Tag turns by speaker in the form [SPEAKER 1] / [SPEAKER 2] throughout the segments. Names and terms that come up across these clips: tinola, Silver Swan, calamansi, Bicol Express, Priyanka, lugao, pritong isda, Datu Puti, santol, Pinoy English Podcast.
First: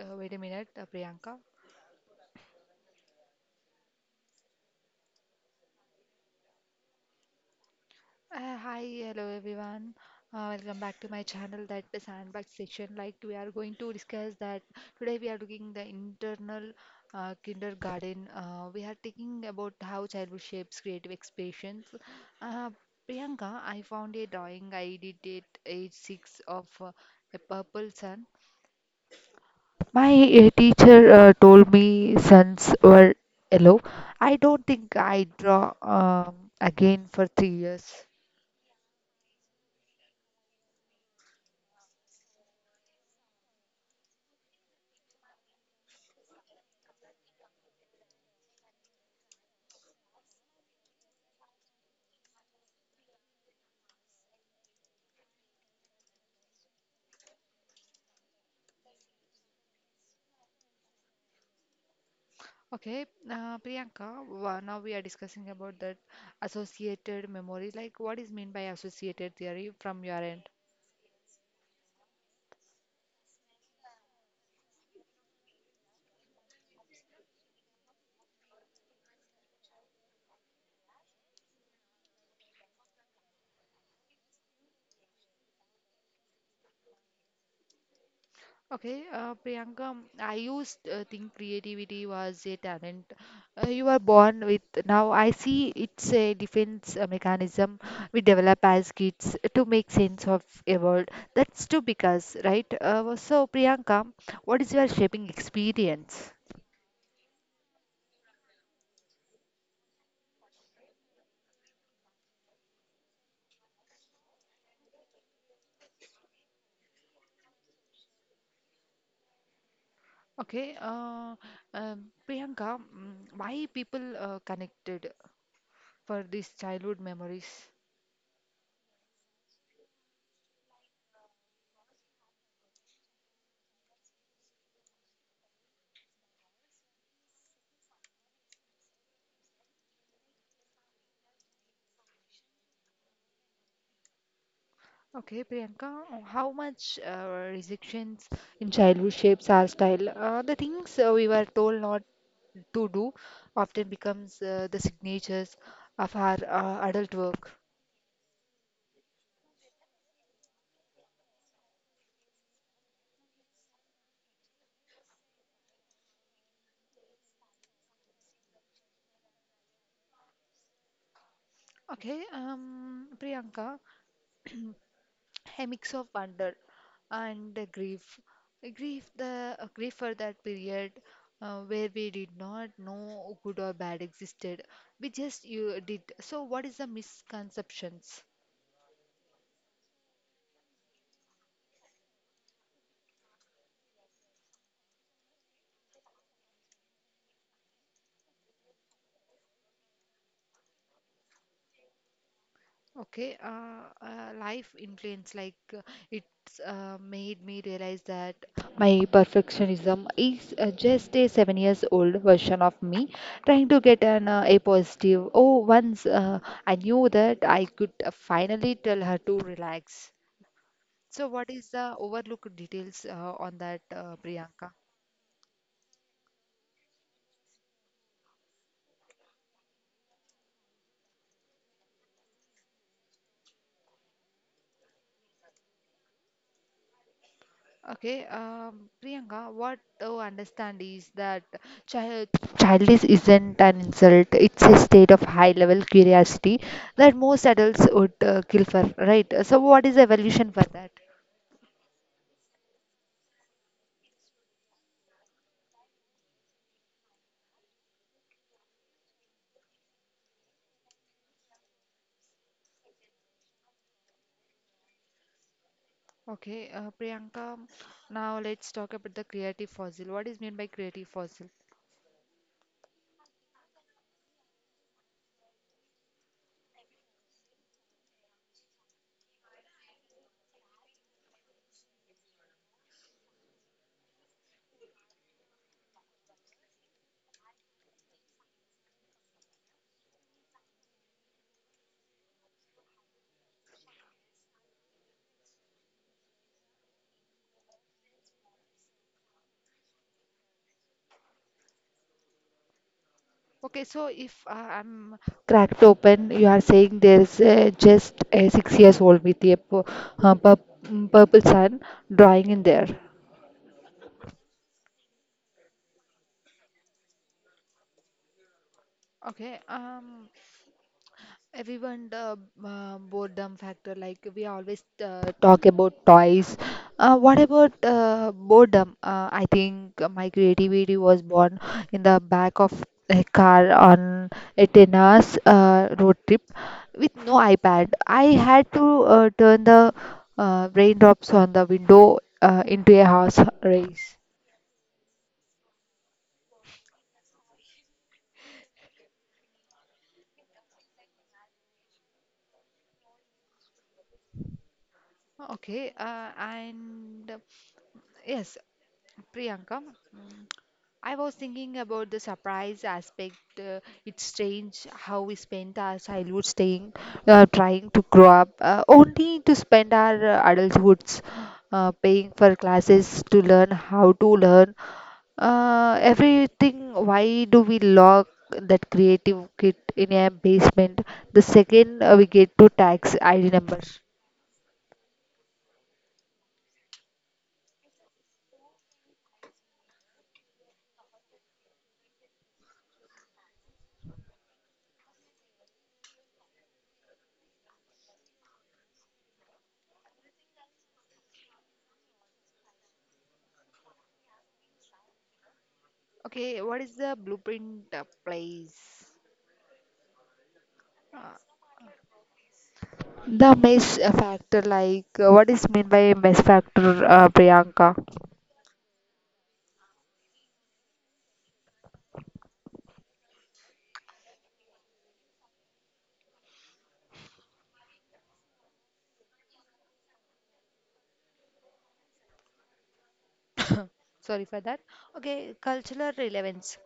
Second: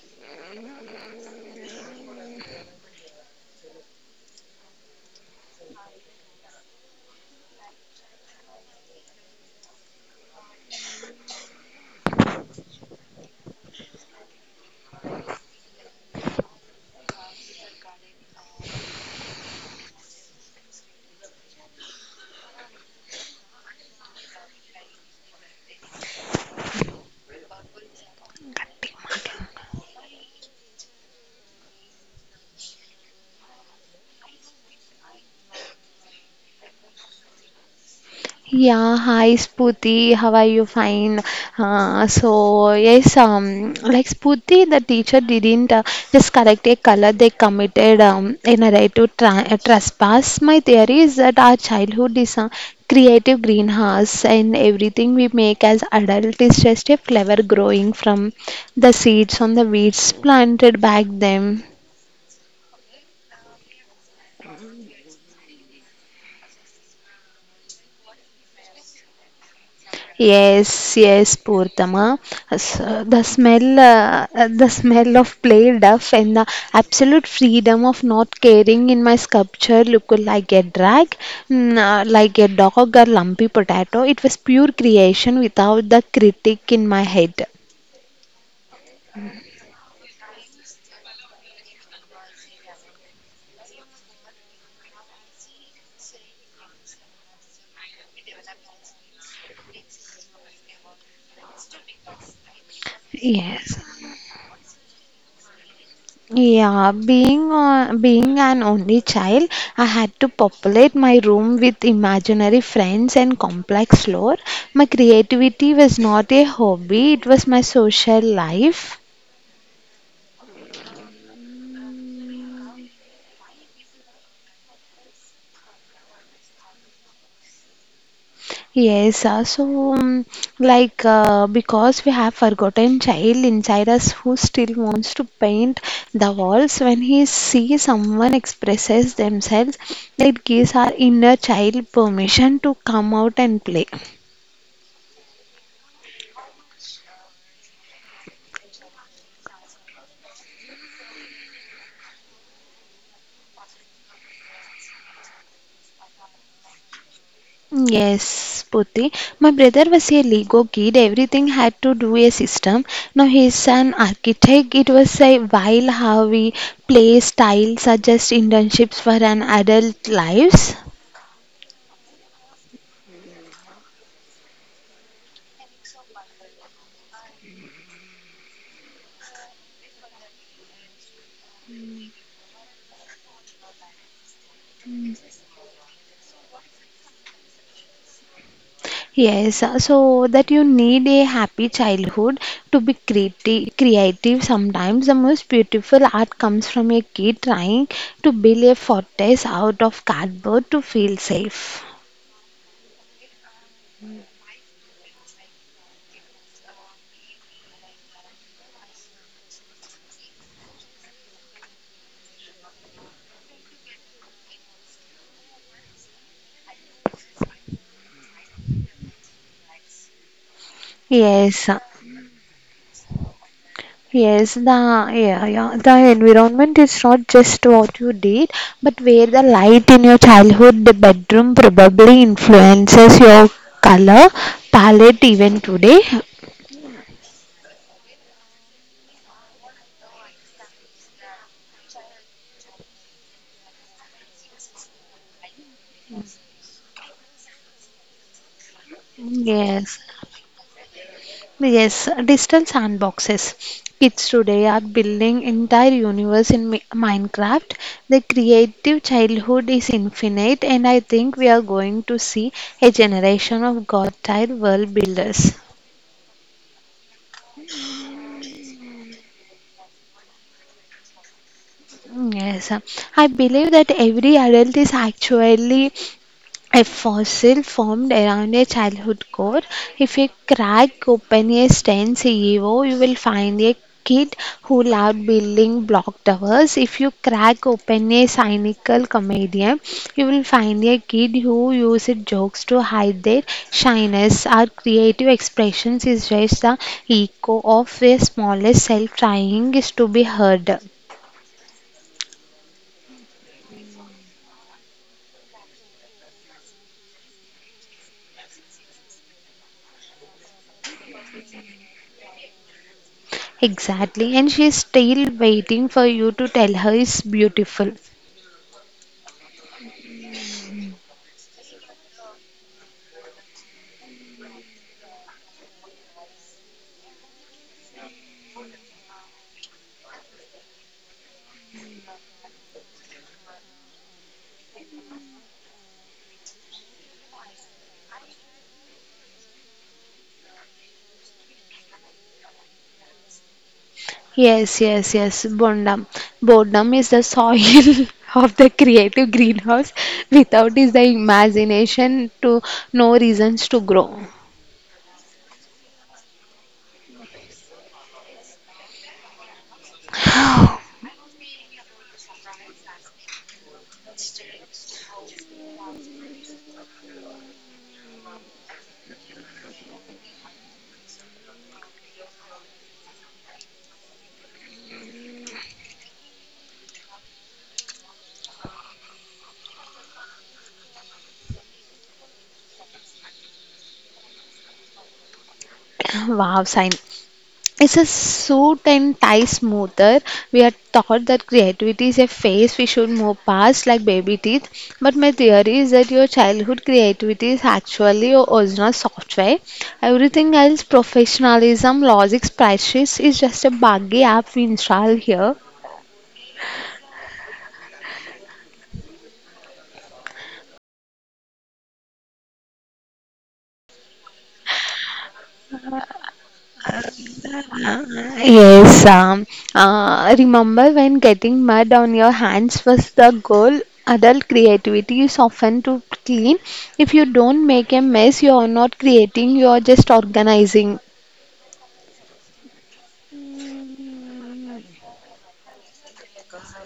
[SPEAKER 1] wait a minute, Priyanka. Hi, hello everyone. Welcome back to my channel, that the sandbox section. Like we are going to discuss that today we are looking the internal kindergarten. We are taking about how childhood shapes creative expressions. Uh, Priyanka, I found a drawing I did at age six of a purple sun. My teacher told me suns were yellow. I don't think I draw again for 3 years.
[SPEAKER 2] Yeah, hi Spooty, how are you? Fine. Like Spooty, the teacher didn't just correct a color; they committed in a right to trespass. My theory is that our childhood is a creative greenhouse, and everything we make as adult is just a flower growing from the seeds on the weeds planted back then.
[SPEAKER 1] Okay, Priyanka, now we are discussing about that associated memory. Like, what is mean by associated theory from your end?
[SPEAKER 2] Yes, yes, Purnima. The smell, the smell of play duff and the absolute freedom of not caring in my sculpture looked like a drag, like a dog or lumpy potato. It was pure creation without the critic in my head.
[SPEAKER 1] Okay, Priyanka, I used think creativity was a talent you are born with. Now I see it's a defense mechanism we develop as kids to make sense of a world. That's true because, right? So
[SPEAKER 2] Yes.
[SPEAKER 1] Priyanka, what is your shaping experience?
[SPEAKER 2] Being an only child, I had to populate my room with imaginary friends and complex lore. My creativity was not a hobby; it was my social life.
[SPEAKER 1] Okay, um, Priyanka, mm, why people connected for these childhood memories?
[SPEAKER 2] Yes, uh, so um, because we have forgotten child inside us who still wants to paint the walls when he sees someone expresses themselves, it gives our inner child permission to come out and play.
[SPEAKER 1] Okay, Priyanka, how much restrictions in childhood shapes our style? The things we were told not to do often becomes the signatures of our adult work.
[SPEAKER 2] Yes, Puti. My brother was a Lego kid. Everything had to do a system. Now he's an architect. It was a while how we play style suggest internships for an adult lives.
[SPEAKER 1] Okay, Priyanka, a mix of wonder and grief. Grief, the grief for that period where we did not know good or bad existed. We just you did. So, what is the misconceptions?
[SPEAKER 2] Yes, so that you need a happy childhood to be creative. Sometimes the most beautiful art comes from a kid trying to build a fortress out of cardboard to feel safe.
[SPEAKER 1] Okay, life influence like it's made me realize that my perfectionism is just a 7 years old version of me trying to get an a positive. Oh, once I knew that I could finally tell her to relax. So, what
[SPEAKER 2] Yes.
[SPEAKER 1] is
[SPEAKER 2] uh,
[SPEAKER 1] the overlooked details on that,
[SPEAKER 2] Yes, the
[SPEAKER 1] Priyanka?
[SPEAKER 2] the environment is not just what you did, but where the light in your childhood bedroom probably influences your color palette even today.
[SPEAKER 1] Okay, Priyanka, what I understand is that child childish isn't an insult. It's a state of high-level curiosity that most adults would kill for, right? So, what is
[SPEAKER 2] Yes,
[SPEAKER 1] evolution for that?
[SPEAKER 2] yes, digital sandboxes. Kids today are building entire universe in Minecraft. The creative childhood is infinite, and I think we are going to see a generation of god tier world builders.
[SPEAKER 1] Okay, Priyanka, now let's talk about the creative fossil. What is meant by creative fossil?
[SPEAKER 2] Mm, Yes, uh, I believe that every adult is actually a fossil formed around a childhood core. If you crack open a STEM CEO, you will find a kid who loved building block towers. If you crack open a cynical comedian, you will find a kid who used jokes to hide their shyness. Our creative expressions is just the echo of a smallest self trying is to be heard.
[SPEAKER 1] Okay, so if I'm cracked open, you are saying there's just a 6 years old with a purple sun drawing in there.
[SPEAKER 2] Exactly, and she's still waiting for you to tell her it's beautiful.
[SPEAKER 1] Okay. Everyone, the boredom factor, like we always talk about toys. What about boredom? I think my creativity was born in the back of a car on a 10 hours road trip with no iPad. I had to turn the raindrops on the window into a horse race.
[SPEAKER 2] Yes, yes, yes, Bondam. Bondam is the soil of the creative greenhouse. Without is the imagination to no reasons to grow.
[SPEAKER 1] Okay, and yes, Priyanka. I was thinking about the surprise aspect. It's strange how we spent our childhood staying, trying to grow up, only to spend our adulthoods paying for classes to learn how to learn everything. Why do we lock that creative kit in a basement the second we get to tax ID number?
[SPEAKER 2] Wow, sign. It's a suit and tie smoother. We are taught that creativity is a phase we should move past like baby teeth. But my theory is that your childhood creativity is actually your original software. Everything else, professionalism, logic, spreadsheets, is just a buggy app we install here.
[SPEAKER 1] Okay, what is the blueprint place? The mess factor, like what is mean by mess factor, Priyanka?
[SPEAKER 2] Uh, Yes, um, Remember when getting mud on your hands was the goal? Adult creativity is often too clean. If you don't make a mess, you are not creating, you are just organizing.
[SPEAKER 1] Sorry for that. Okay, cultural relevance.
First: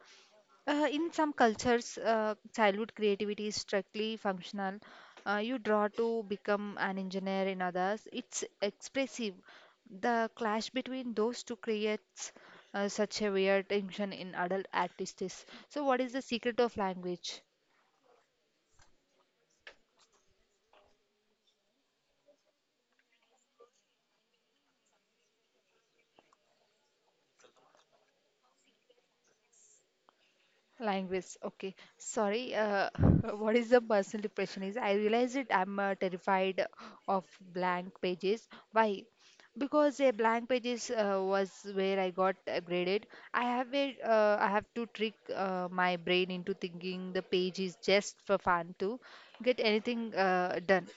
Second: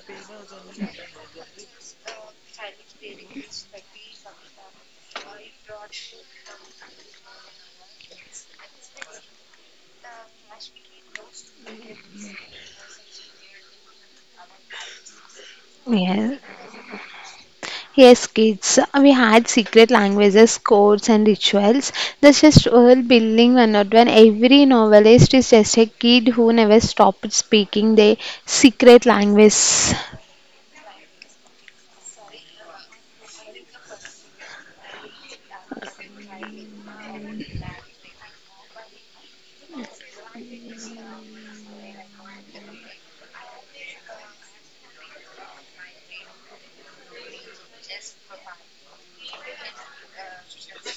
[SPEAKER 1] In some cultures, childhood creativity is strictly functional. You draw to become an engineer, in others, it's expressive. The clash between those two creates such a weird tension in adult artists. So, what is the
[SPEAKER 2] Yes,
[SPEAKER 1] secret of language?
[SPEAKER 2] yes, kids. We had secret languages, codes, and rituals. That's just world building one not one. Every novelist is just a kid who never stopped speaking their secret language.
[SPEAKER 1] Language. Okay. Sorry. What is the personal depression is? I realize it. I'm terrified of blank pages. Why? Because a blank pages was where I got graded. I have to trick my brain into thinking the page is just for fun to get anything done.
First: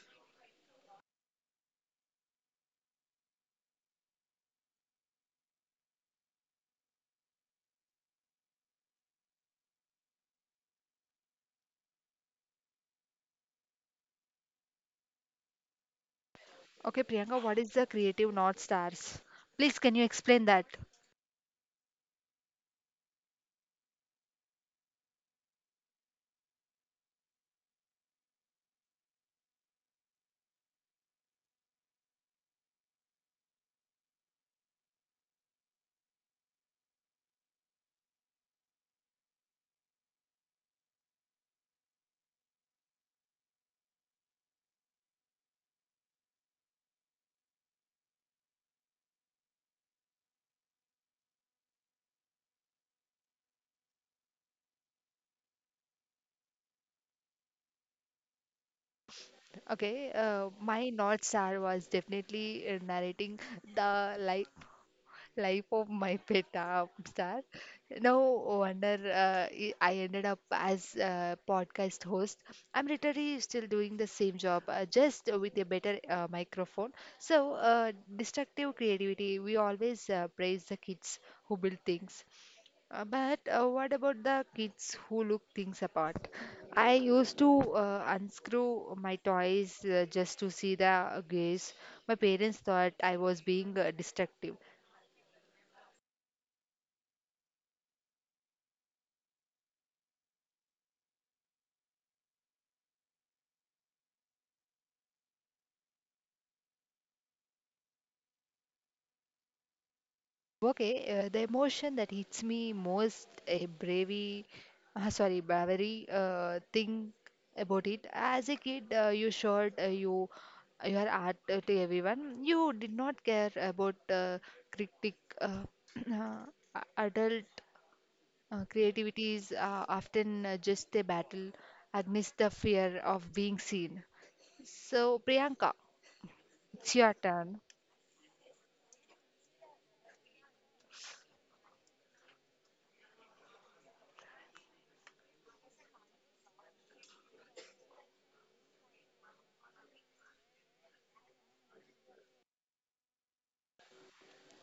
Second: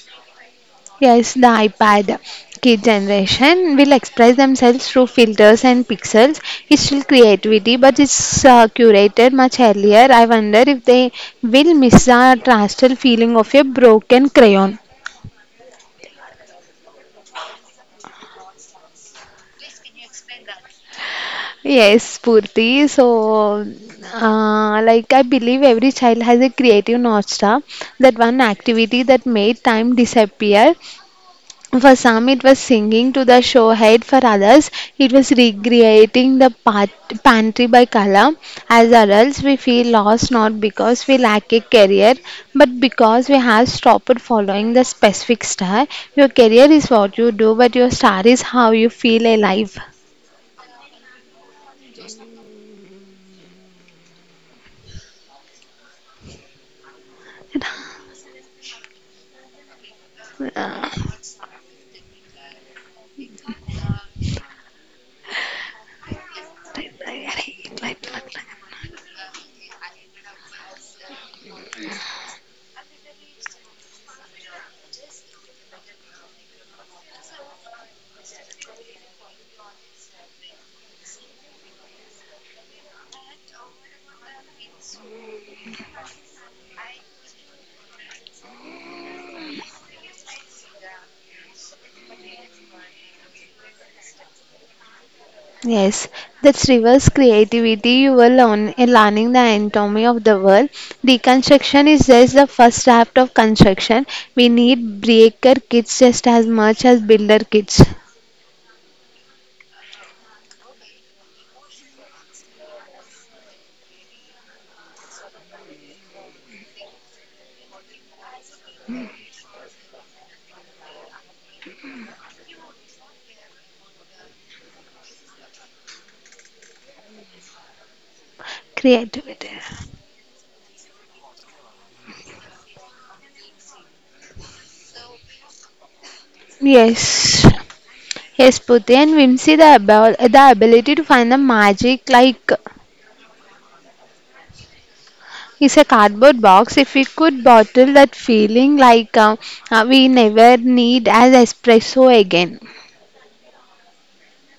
[SPEAKER 2] Yes, the iPad kid generation will express themselves through filters and pixels. It's still creativity, but it's curated much earlier. I wonder if they will miss the trastal feeling of a broken crayon.
[SPEAKER 1] Okay, Priyanka, what is the creative North Stars? Please, can you explain that?
[SPEAKER 2] Yes, Purti. So, like I believe every child has a creative nostra, that one activity that made time disappear. For some, it was singing to the showhead. For others, it was recreating the pantry by color. As adults, we feel lost not because we lack a career, but because we have stopped following the specific star. Your career is what you do, but your star is how you feel alive.
[SPEAKER 1] Okay, my North Star was definitely narrating the life of my pet star. No wonder I ended up as a podcast host. I'm literally still doing the same job, just with a better microphone. So, destructive creativity, we always praise the kids who build things. But what about the kids who look things apart? I used to unscrew my toys just to see the gaze. My parents thought I was being destructive.
[SPEAKER 2] Yes, that's reverse creativity. You learning the anatomy of the world. Deconstruction is just the first draft of construction. We need breaker kids just as much as builder kids.
[SPEAKER 1] Okay, the emotion that hits me most, a bravery, sorry, bravery thing about it. As a kid, you your art to everyone. You did not care about critic, uh, adult creativity is
[SPEAKER 2] Creativity.
[SPEAKER 1] often just a battle against the fear of being seen. So, Priyanka, it's your
[SPEAKER 2] Yes.
[SPEAKER 1] turn.
[SPEAKER 2] Yes, Puti and Vimsi, the ability to find the magic like is a cardboard box. If we could bottle that feeling we never need as espresso again.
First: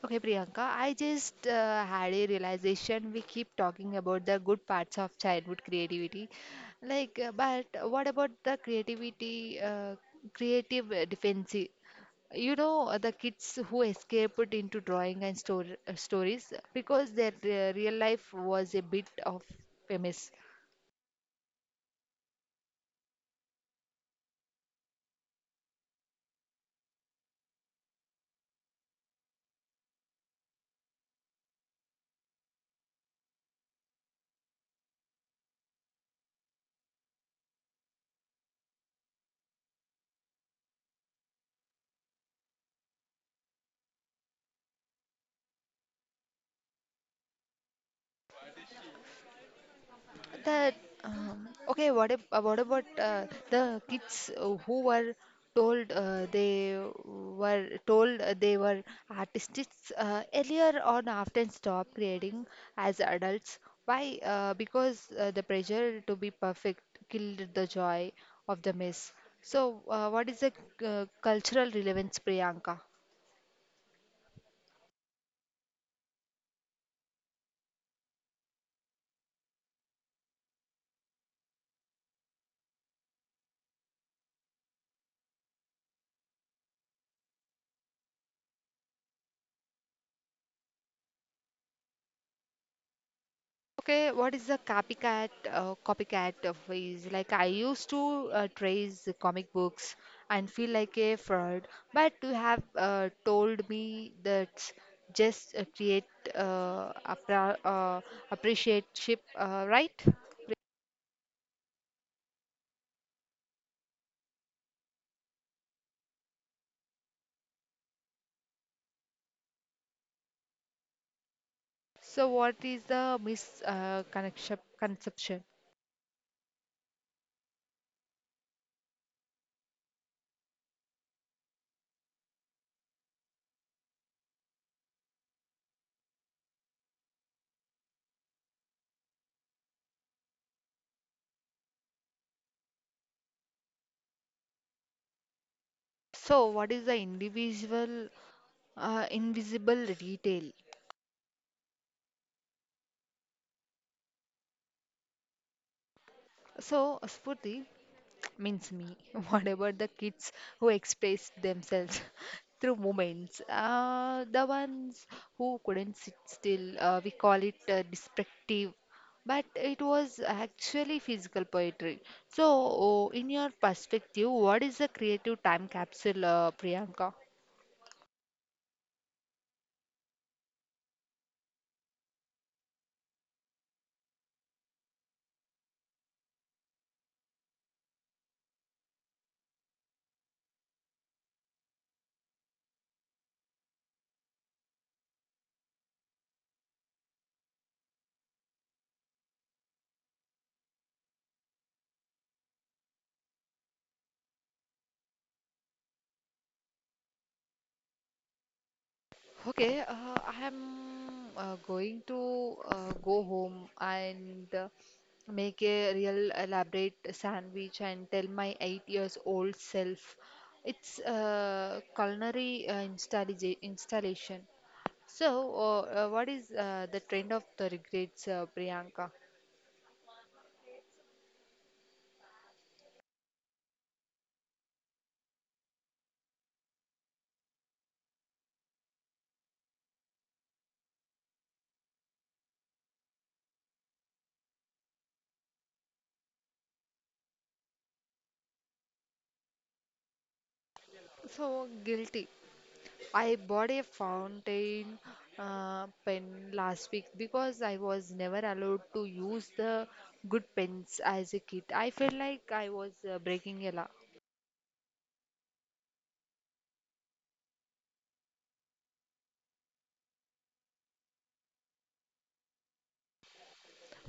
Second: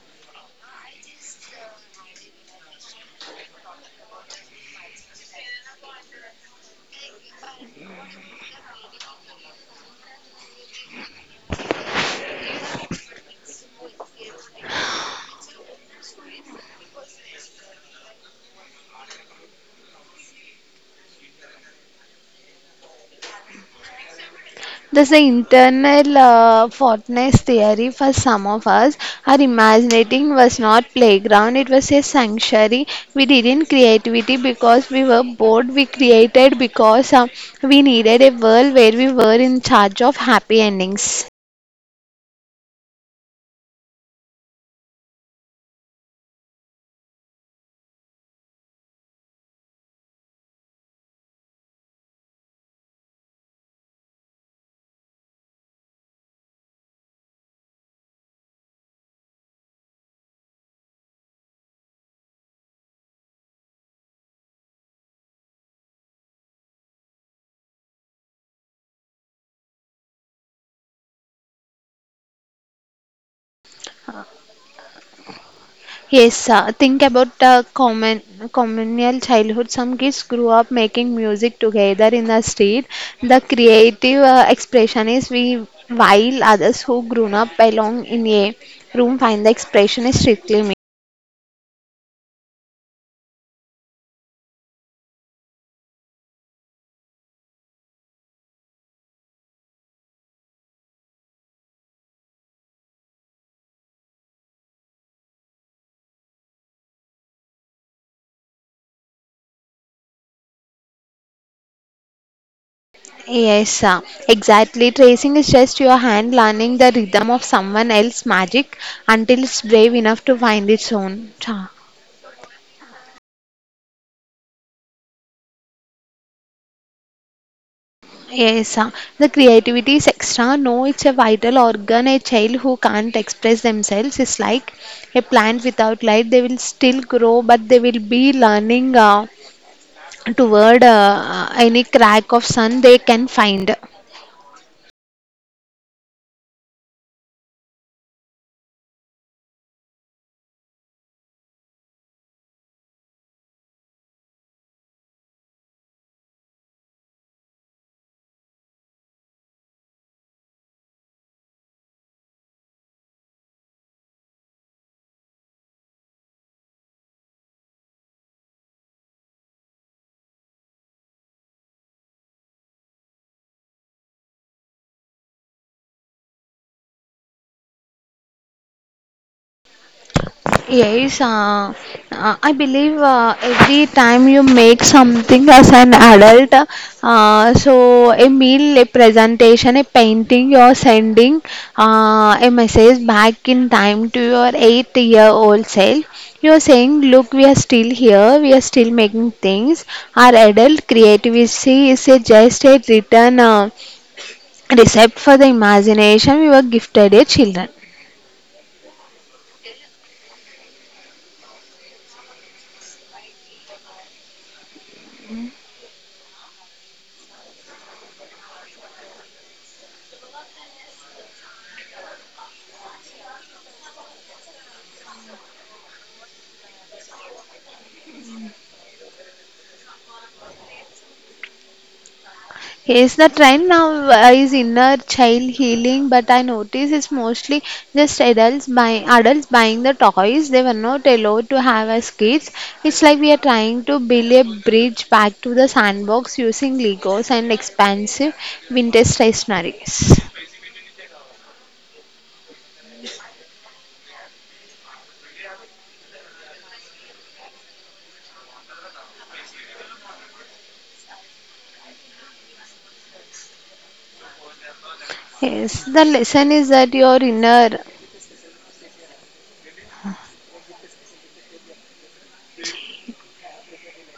[SPEAKER 1] Okay, Priyanka, I just had a realization. We keep talking about the good parts of childhood creativity, like, but what about the creativity, creative defensive? You know, the kids who escaped into drawing and stories because their real life was a bit of a mess.
[SPEAKER 2] There's an internal fortness theory for some of us. Our imagining was not playground; it was a sanctuary. We didn't creativity because we were bored. We created because we needed a world where we were in charge of happy endings.
[SPEAKER 1] That okay. What if, what about the kids who were told they were told they were artists earlier on often stop creating as adults? Why? Because the pressure to be perfect killed the joy of the mess. So, what is the cultural relevance, Priyanka?
[SPEAKER 2] Yes, think about common communal childhood. Some kids grew up making music together in the street. The creative expression is we, while others who grew up alone in a room find the expression is strictly me.
[SPEAKER 1] Okay, what is the copycat copycat of is like I used to trace the comic books and feel like a fraud, but you have told me that just create appra appreciate ship, right?
[SPEAKER 2] Yes, uh, exactly. Tracing is just your hand learning the rhythm of someone else's magic until it's brave enough to find its own. Cha.
[SPEAKER 1] So what is the mis connection conception?
[SPEAKER 2] Yes, uh, the creativity is extra. No, it's a vital organ. A child who can't express themselves is like a plant without light. They will still grow, but they will be learning toward any crack of sun they can find.
[SPEAKER 1] So what is the individual invisible retail? So, Spurti means me. Whatever the kids who express themselves through movements, the ones who couldn't sit still, we call it descriptive, but it was actually physical poetry. So, oh, in your perspective, what is the creative time capsule, Priyanka?
[SPEAKER 2] Yes, uh, I believe every time you make something as an adult, a meal, a presentation, a painting, you're sending a message back in time to your 8-year-old old self. You're saying, Look, we are still here, we are still making things. Our adult creativity is a just a written recipe for the imagination we were gifted as children.
[SPEAKER 1] Okay, I am going to go home and make a real elaborate sandwich and tell my 8 years old self it's culinary installation. So, what is the trend of the regrets, Priyanka?
[SPEAKER 2] Yes, the trend now is inner child healing, but I notice it's mostly just adults buying the toys they were not allowed to have as kids. It's like we are trying to build a bridge back to the sandbox using Legos and expensive vintage stationaries.
[SPEAKER 1] So, guilty. I bought a fountain pen last week because I was never allowed to use the good pens as a kid. I felt like I was breaking a law.
[SPEAKER 2] Yes, the lesson is that your inner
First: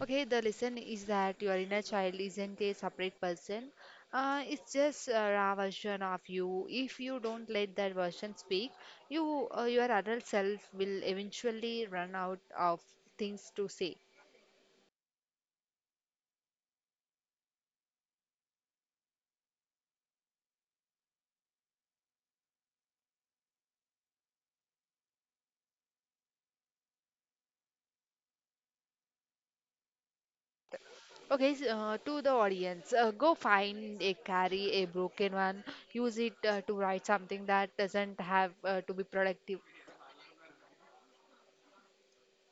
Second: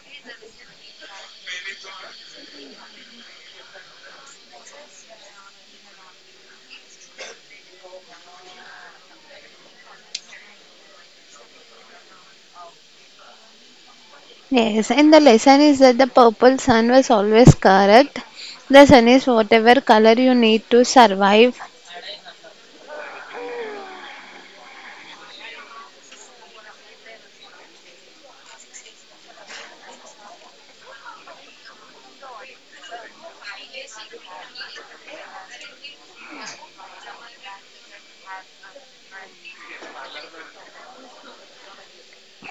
[SPEAKER 1] Okay, the lesson is that your inner child isn't a separate person. It's just a raw version of you. If you don't let that version speak, your adult self will eventually run out of things to say.
[SPEAKER 2] yes, and the lesson is that the purple sun was always correct. The sun is whatever color you need to survive.
[SPEAKER 1] Okay, to the audience, go find a carry, a broken one. Use it to write something that doesn't have to be productive.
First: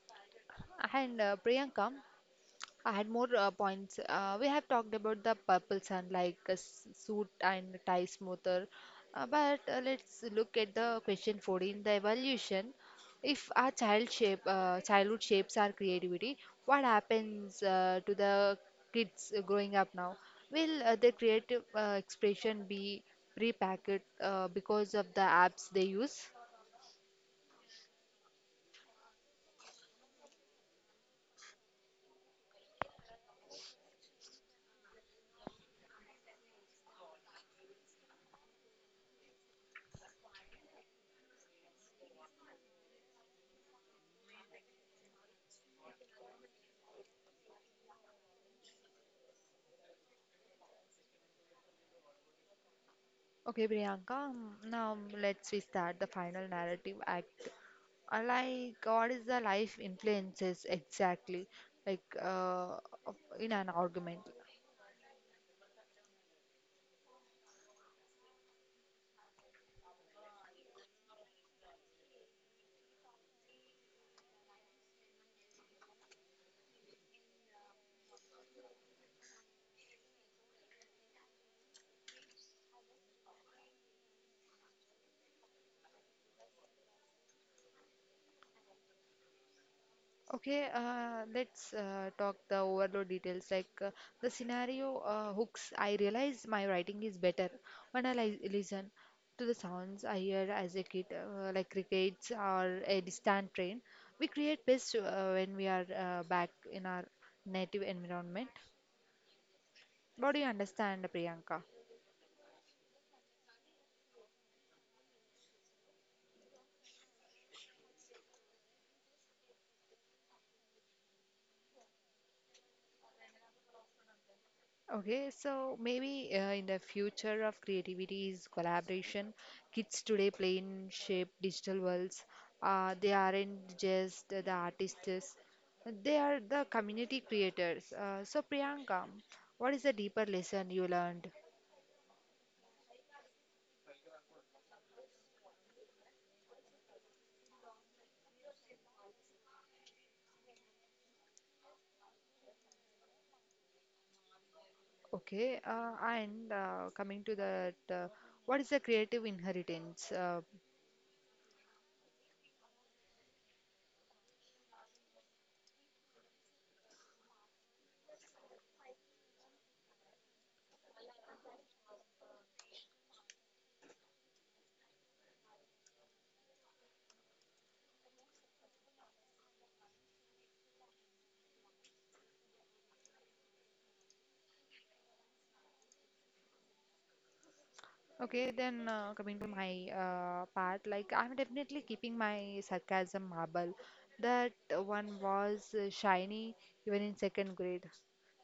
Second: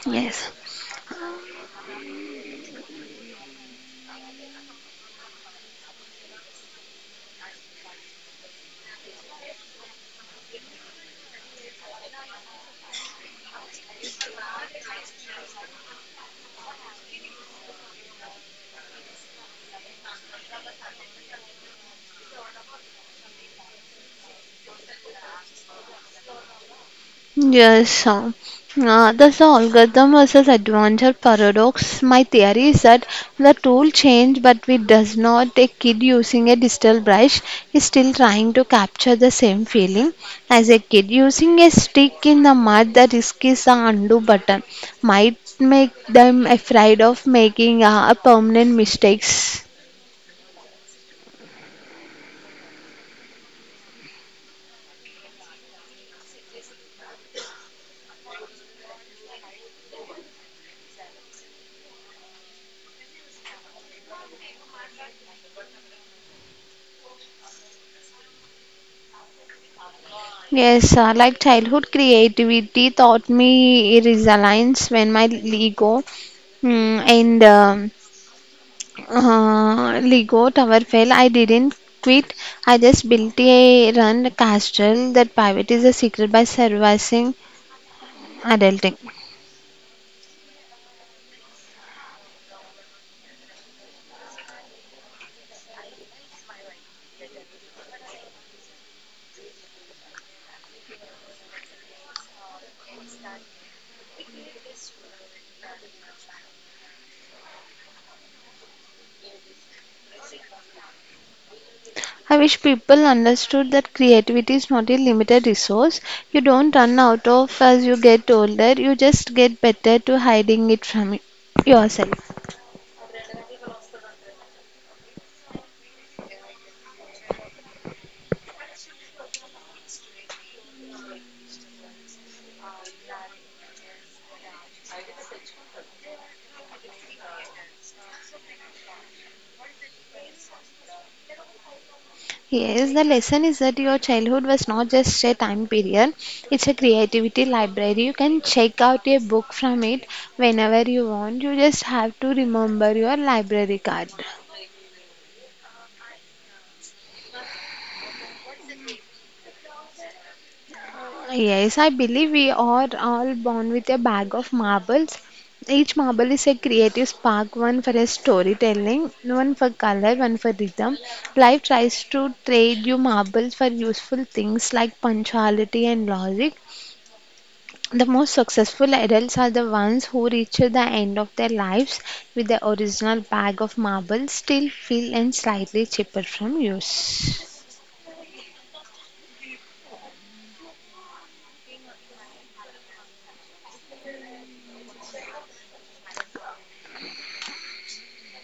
[SPEAKER 2] Yes.
[SPEAKER 1] And Priyanka, I had more points. We have talked about the purple sun, like a suit and tie smoother. But let's look at the question 14, the evolution. If our childhood shapes our creativity, what happens to the kids growing up now? Will their creative expression be pre-packed because of the apps they use?
[SPEAKER 2] Yes, uh, that's the algorithm versus adventure paradox. My theory is that the tool change, but we does not. A kid using a digital brush is still trying to capture the same feeling as a kid using a stick in the mud. The risk is a undo button might make them afraid of making permanent mistakes.
[SPEAKER 1] Okay, Priyanka, now let's restart the final narrative act. Like what is the life influences exactly like of- in an argument.
[SPEAKER 2] Yes, like childhood creativity taught me resilience when my ego mm, and Lego tower fell. I didn't quit. I just built a run castle. That pivot is a secret by surviving adulting.
[SPEAKER 1] Okay, let's talk the overload details like the scenario hooks. I realize my writing is better when I listen to the sounds I hear as a kid, like crickets or a distant train. We create best when we are back in our native environment. What do you understand, Priyanka?
[SPEAKER 2] I wish people understood that creativity is not a limited resource. You don't run out of as you get older. You just get better to hiding it from yourself.
[SPEAKER 1] Okay, so maybe in the future of creativity is collaboration. Kids today play in shape digital worlds. They aren't just the artists, they are the community creators. So, Priyanka, what is the deeper lesson you learned?
[SPEAKER 2] Yes, the lesson is that your childhood was not just a time period, it's a creativity library. You can check out a book from it whenever you want. You just have to remember your library card.
[SPEAKER 1] Okay, and coming to that, what is the creative inheritance?
[SPEAKER 2] Yes, I believe we are all born with a bag of marbles. Each marble is a creative spark, one for a storytelling, one for color, one for rhythm. Life tries to trade you marbles for useful things like punctuality and logic. The most successful adults are the ones who reach the end of their lives with the original bag of marbles still filled and slightly cheaper from use.
[SPEAKER 1] Okay, then coming to my part, like I'm definitely keeping my sarcasm marble. That one was shiny even in second grade.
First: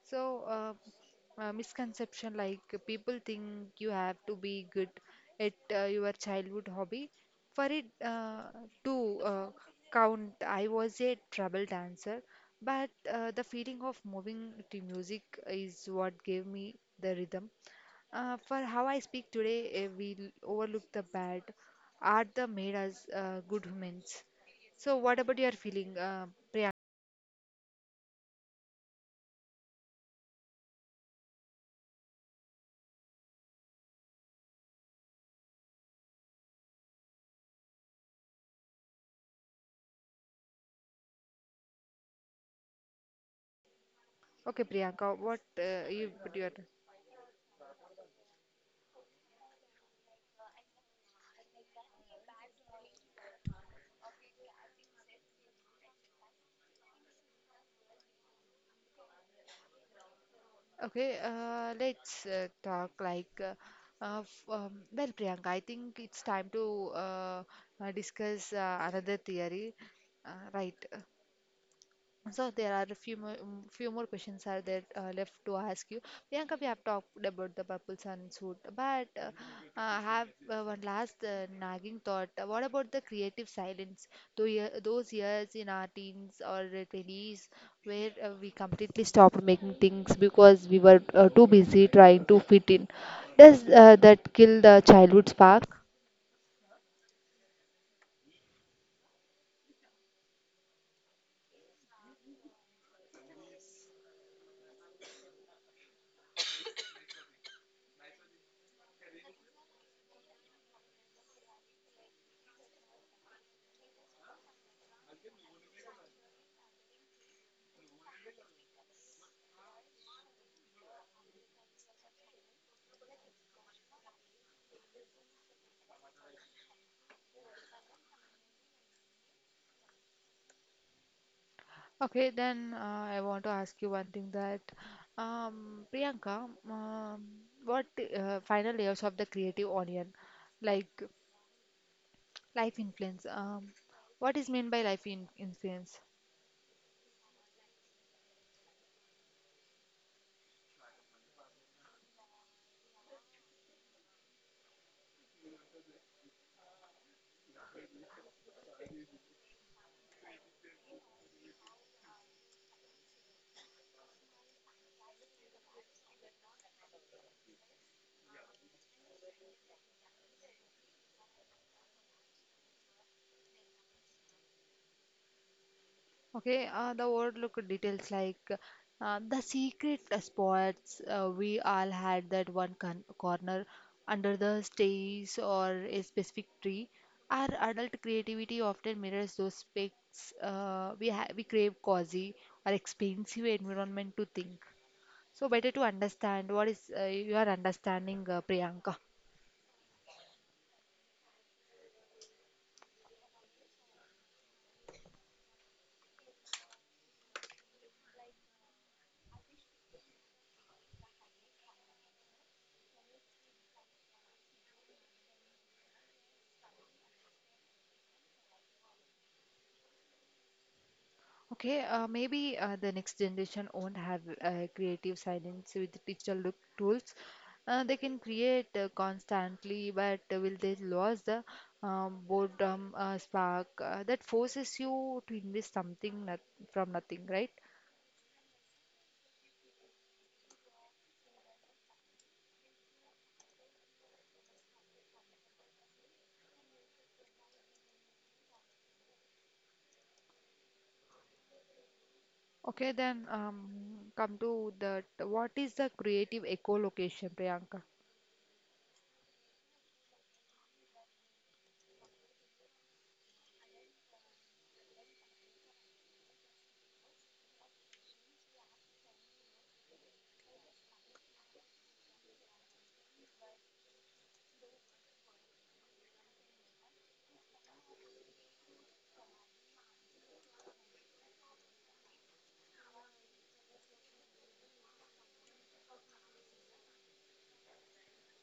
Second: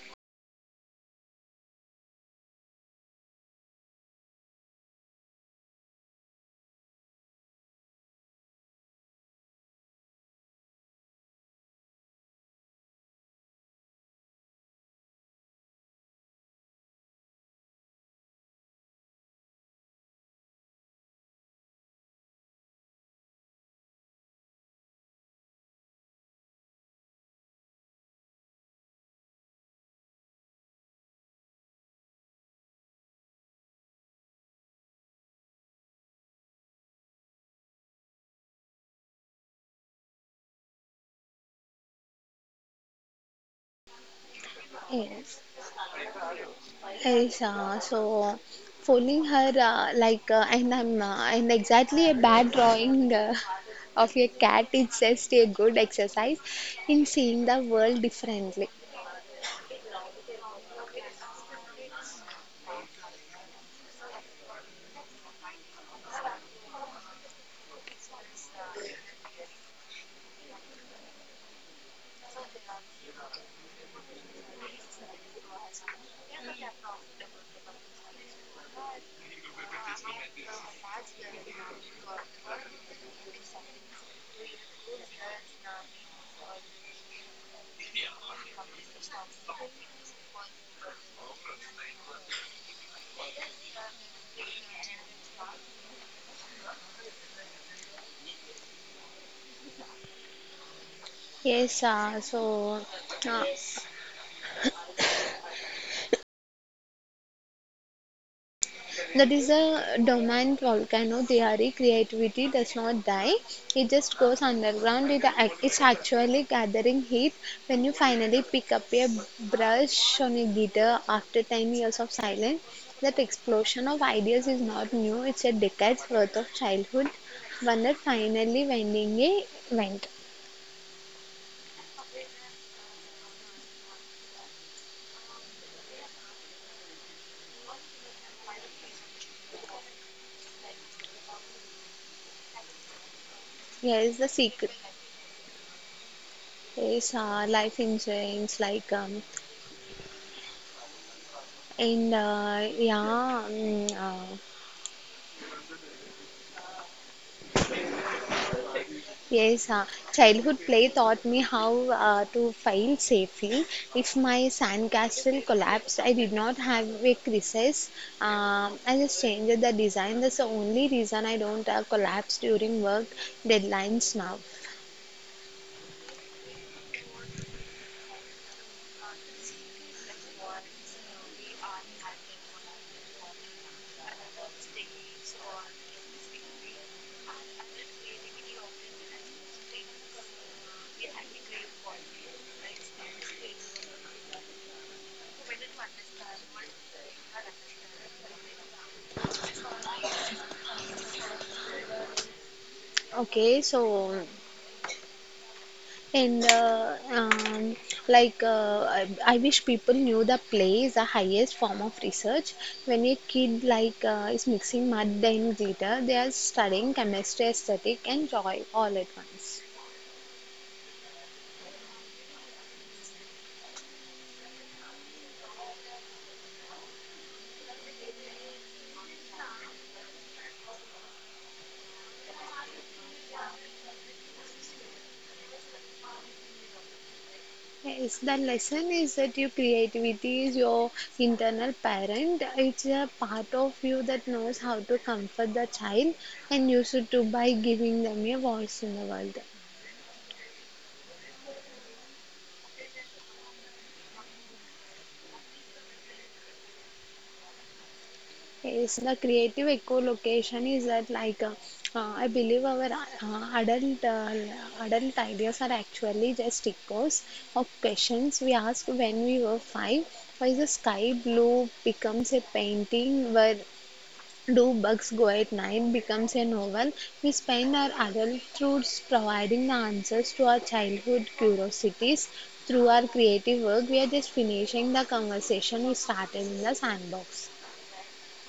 [SPEAKER 1] So, misconception like people think you have to be good at your childhood hobby. For it to count, I was a trouble dancer, but the feeling of moving to music is what gave me the rhythm. For how I speak today, we overlook the bad. Art that made us good humans. So, what about your feeling, Priyanka? Okay, Priyanka,
[SPEAKER 2] Yes,
[SPEAKER 1] what you put your
[SPEAKER 2] yes. So following her, like, and I'm, and exactly a bad drawing of a cat is just a good exercise in seeing the world differently.
[SPEAKER 1] okay? Let's talk like well, Priyanka. I think it's time to discuss another theory, right? So there are a few more, few more questions are there left to ask you. Priyanka, we have talked about the purple sun suit, but I have one last nagging thought. What about the creative silence? Those years in our teens or twenties where we completely stopped making things because we were too busy trying to fit in. Does that kill the childhood spark?
[SPEAKER 2] Yes, uh, so uh, That is a dormant volcano theory. Creativity does not die, it just goes underground. It's actually gathering heat when you finally pick up a brush on a guitar after 10 years of silence. That explosion of ideas is not new, it's a decade's worth of childhood. Wonder finally winding a vent.
[SPEAKER 1] Okay, then I want to ask you one thing that Priyanka, what final layers of the creative onion, like life influence.
[SPEAKER 2] Here is the
[SPEAKER 1] What is
[SPEAKER 2] secret.
[SPEAKER 1] meant by life in influence?
[SPEAKER 2] Is life insurance like and yeah Yes, childhood play taught me how to file safely. If my sandcastle collapsed, I did not have a recess. I just changed the design. That's the only reason I don't collapse during work deadlines now.
[SPEAKER 1] Okay, the overlook details like the secret spots. We all had that one con corner under the stairs or a specific tree. Our adult creativity often mirrors those specs we crave cozy or expensive environment to think. So better to understand what is you are understanding, Priyanka.
[SPEAKER 2] Okay, so. And like I wish people knew that play is the highest form of research. When a kid is mixing mud and glitter, they are studying chemistry, aesthetic, and joy all at once.
[SPEAKER 1] Okay, maybe the next generation won't have creative silence with digital look tools. They can create constantly, but will they lose the boredom spark that forces you to invest something not from nothing, right?
[SPEAKER 2] Yes, the lesson is that your creativity is your internal parent. It's a part of you that knows how to comfort the child, and you should do by giving them a voice in the world.
[SPEAKER 1] Okay, then come to that. What is the creative echolocation, Priyanka?
[SPEAKER 2] Yes, the creative echolocation is that like I believe our adult adult ideas are actually just echoes of questions we asked when we were five. Why the sky blue becomes a painting? Where do bugs go at night becomes a novel. We spend our adult adulthood providing the answers to our childhood curiosities through our creative work. We are just finishing the conversation we started in the sandbox.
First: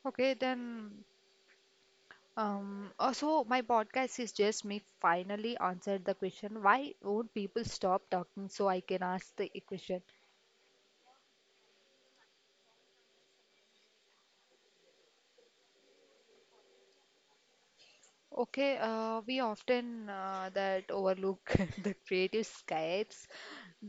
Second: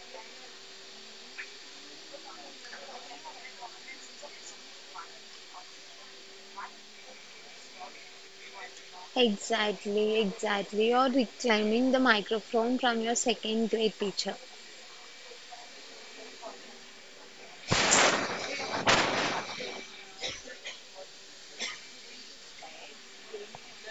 [SPEAKER 1] Okay, then also, my podcast is just me finally answered the question why won't people stop talking so I can ask the question.
[SPEAKER 2] Exactly, exactly. You're reclaiming the microphone from your second grade teacher.
[SPEAKER 1] Okay, we often that overlook the creative escapes,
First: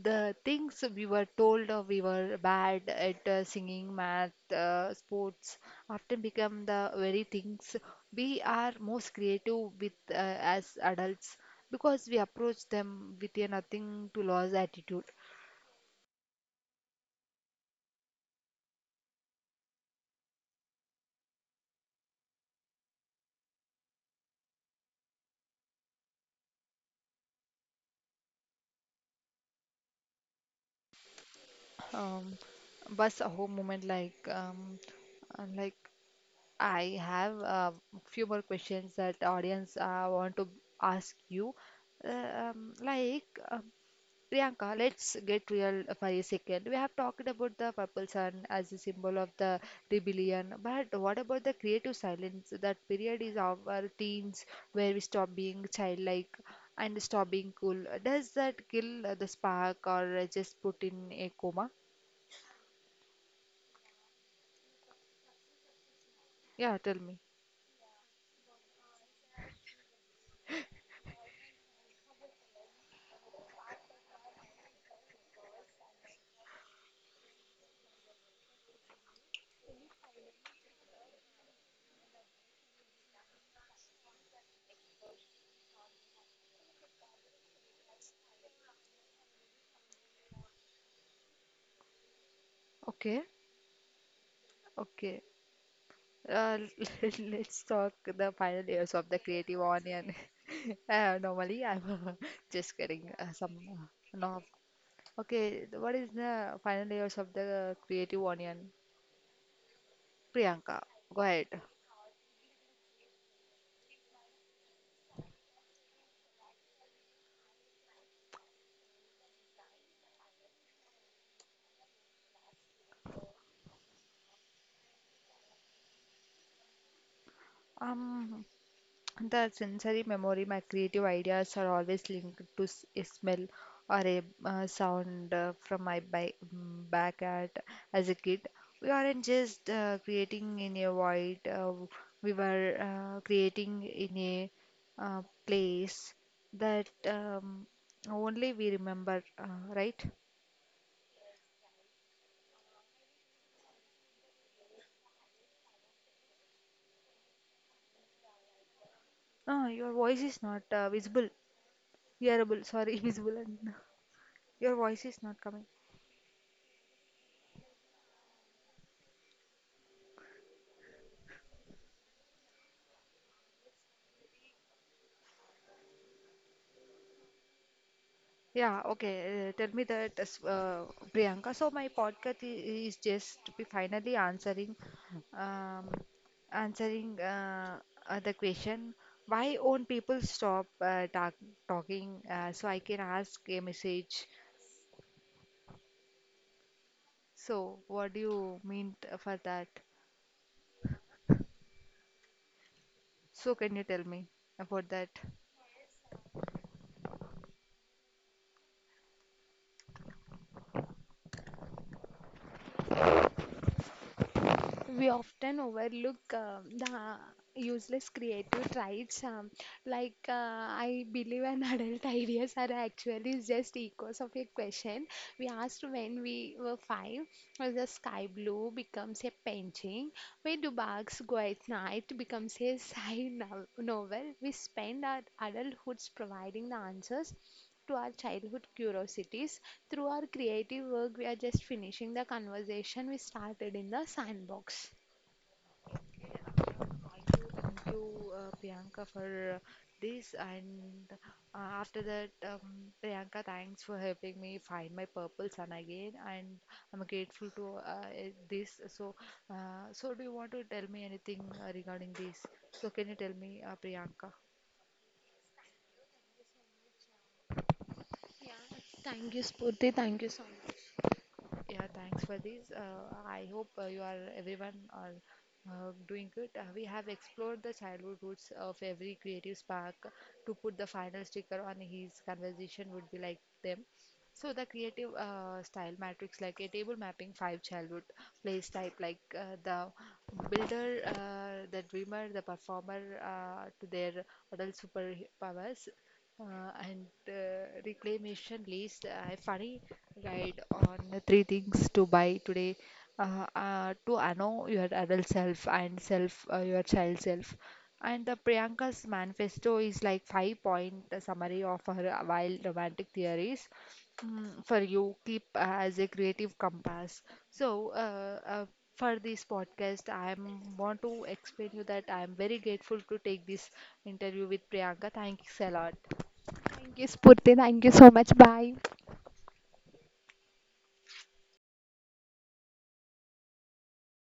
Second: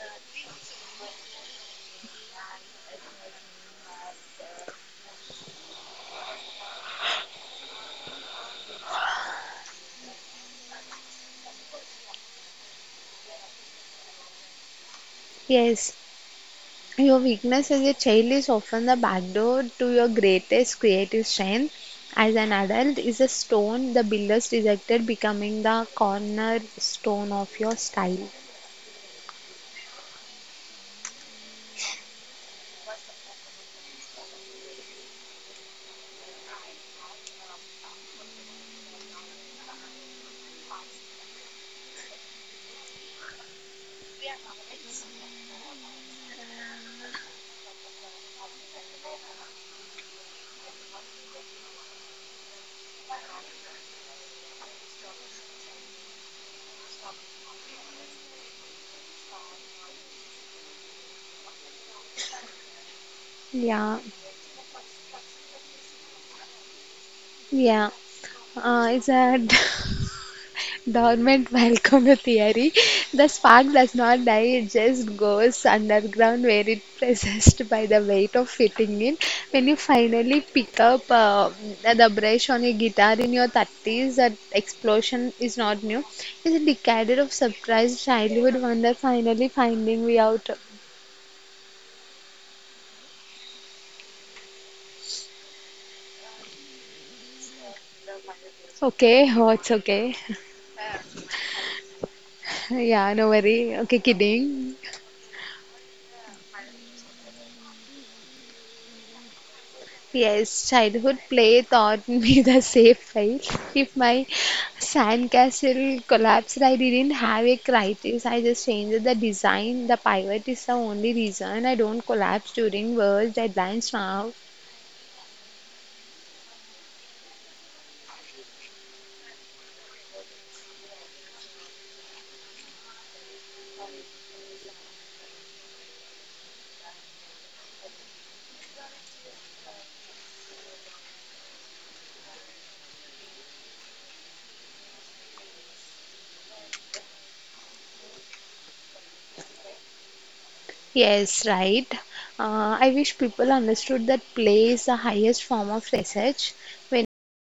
[SPEAKER 1] the things we were told we were bad at singing, math, sports often become the very things we are most creative with as adults because we approach them with a nothing to lose attitude.
[SPEAKER 2] Yes, your weakness as a child is often the backdoor to your greatest creative strength. As an adult, is a stone the builders rejected, becoming the cornerstone of your style.
[SPEAKER 1] Um, bus a अहो moment like I have a few more questions that audience want to ask you. Like um Priyanka, let's get real for a second. We have talked about the purple sun as a symbol of the rebellion, but what about the creative silence? That period is our teens where we stop being childlike and stop being cool. Does that kill the spark or just put in a coma?
[SPEAKER 2] Yeah,
[SPEAKER 1] Yeah, tell me.
[SPEAKER 2] yeah. Is that Dormant volcano theory. The spark does not die, it just goes underground where it processed by the weight of fitting in. When you finally pick up the brush on your guitar in your 30s, that explosion is not new. It's a decade of surprised childhood wonder finally finding we out.
[SPEAKER 1] Okay, okay. Uh, let's talk the final years of the
[SPEAKER 2] Okay,
[SPEAKER 1] creative
[SPEAKER 2] what's
[SPEAKER 1] onion.
[SPEAKER 2] okay?
[SPEAKER 1] Normally, I'm just getting
[SPEAKER 2] Yeah, no
[SPEAKER 1] some.
[SPEAKER 2] worry. Okay,
[SPEAKER 1] No.
[SPEAKER 2] kidding.
[SPEAKER 1] Okay, what is the final years of the creative onion?
[SPEAKER 2] Yes,
[SPEAKER 1] Priyanka,
[SPEAKER 2] childhood
[SPEAKER 1] go ahead.
[SPEAKER 2] play taught me the safe way. If my sandcastle collapsed, I didn't have a crisis. I just changed the design. The pivot is the only reason I don't collapse during work deadlines now.
[SPEAKER 1] Um, The sensory memory, my creative ideas are always linked to a smell or a sound from my back at as a kid. We aren't just creating in a void, we were creating in a place that only we remember, right?
[SPEAKER 2] Yes, right. I wish people understood that play is the highest form of research. When
[SPEAKER 1] No, your voice is not visible, hearable, sorry, visible. And your voice is not coming. Yeah, okay. Tell me that, Priyanka. So my podcast is just to be finally answering, um, answering the question, why won't people stop talking? So I can ask a message. So what do you mean for that? So can you tell me about that? We often overlook the useless creative traits. Like, I believe an adult ideas are actually just echoes of a question we asked when we were five. As the sky blue becomes a painting, where do bugs go at night becomes a side novel. We spend our adulthoods providing the answers to our childhood curiosities. Through our creative work, we are just finishing the conversation we started in the sandbox. Thank you, Priyanka, for this. And after that, Priyanka, thanks for helping me find my purple sun again. And I'm grateful to this. So, so do you want to tell me anything regarding this? So, can you tell me, Priyanka? Yeah, thank you, Spurti. Thank you so much. Yeah, thanks for this. I hope you are everyone are doing good. We have explored the childhood roots of every creative spark. To put the final sticker on his conversation would be like them. So the creative style matrix, like a table mapping five childhood place type, like the builder, the dreamer, the performer, to their adult superpowers, and reclamation list. I funny guide on the three things to buy today to know your adult self and self your child self. And the Priyanka's manifesto is like five point summary of her wild romantic theories mm, for you keep as a creative compass. So for this podcast, I am want to explain you that I am very grateful to take this interview with Priyanka. Thanks a lot.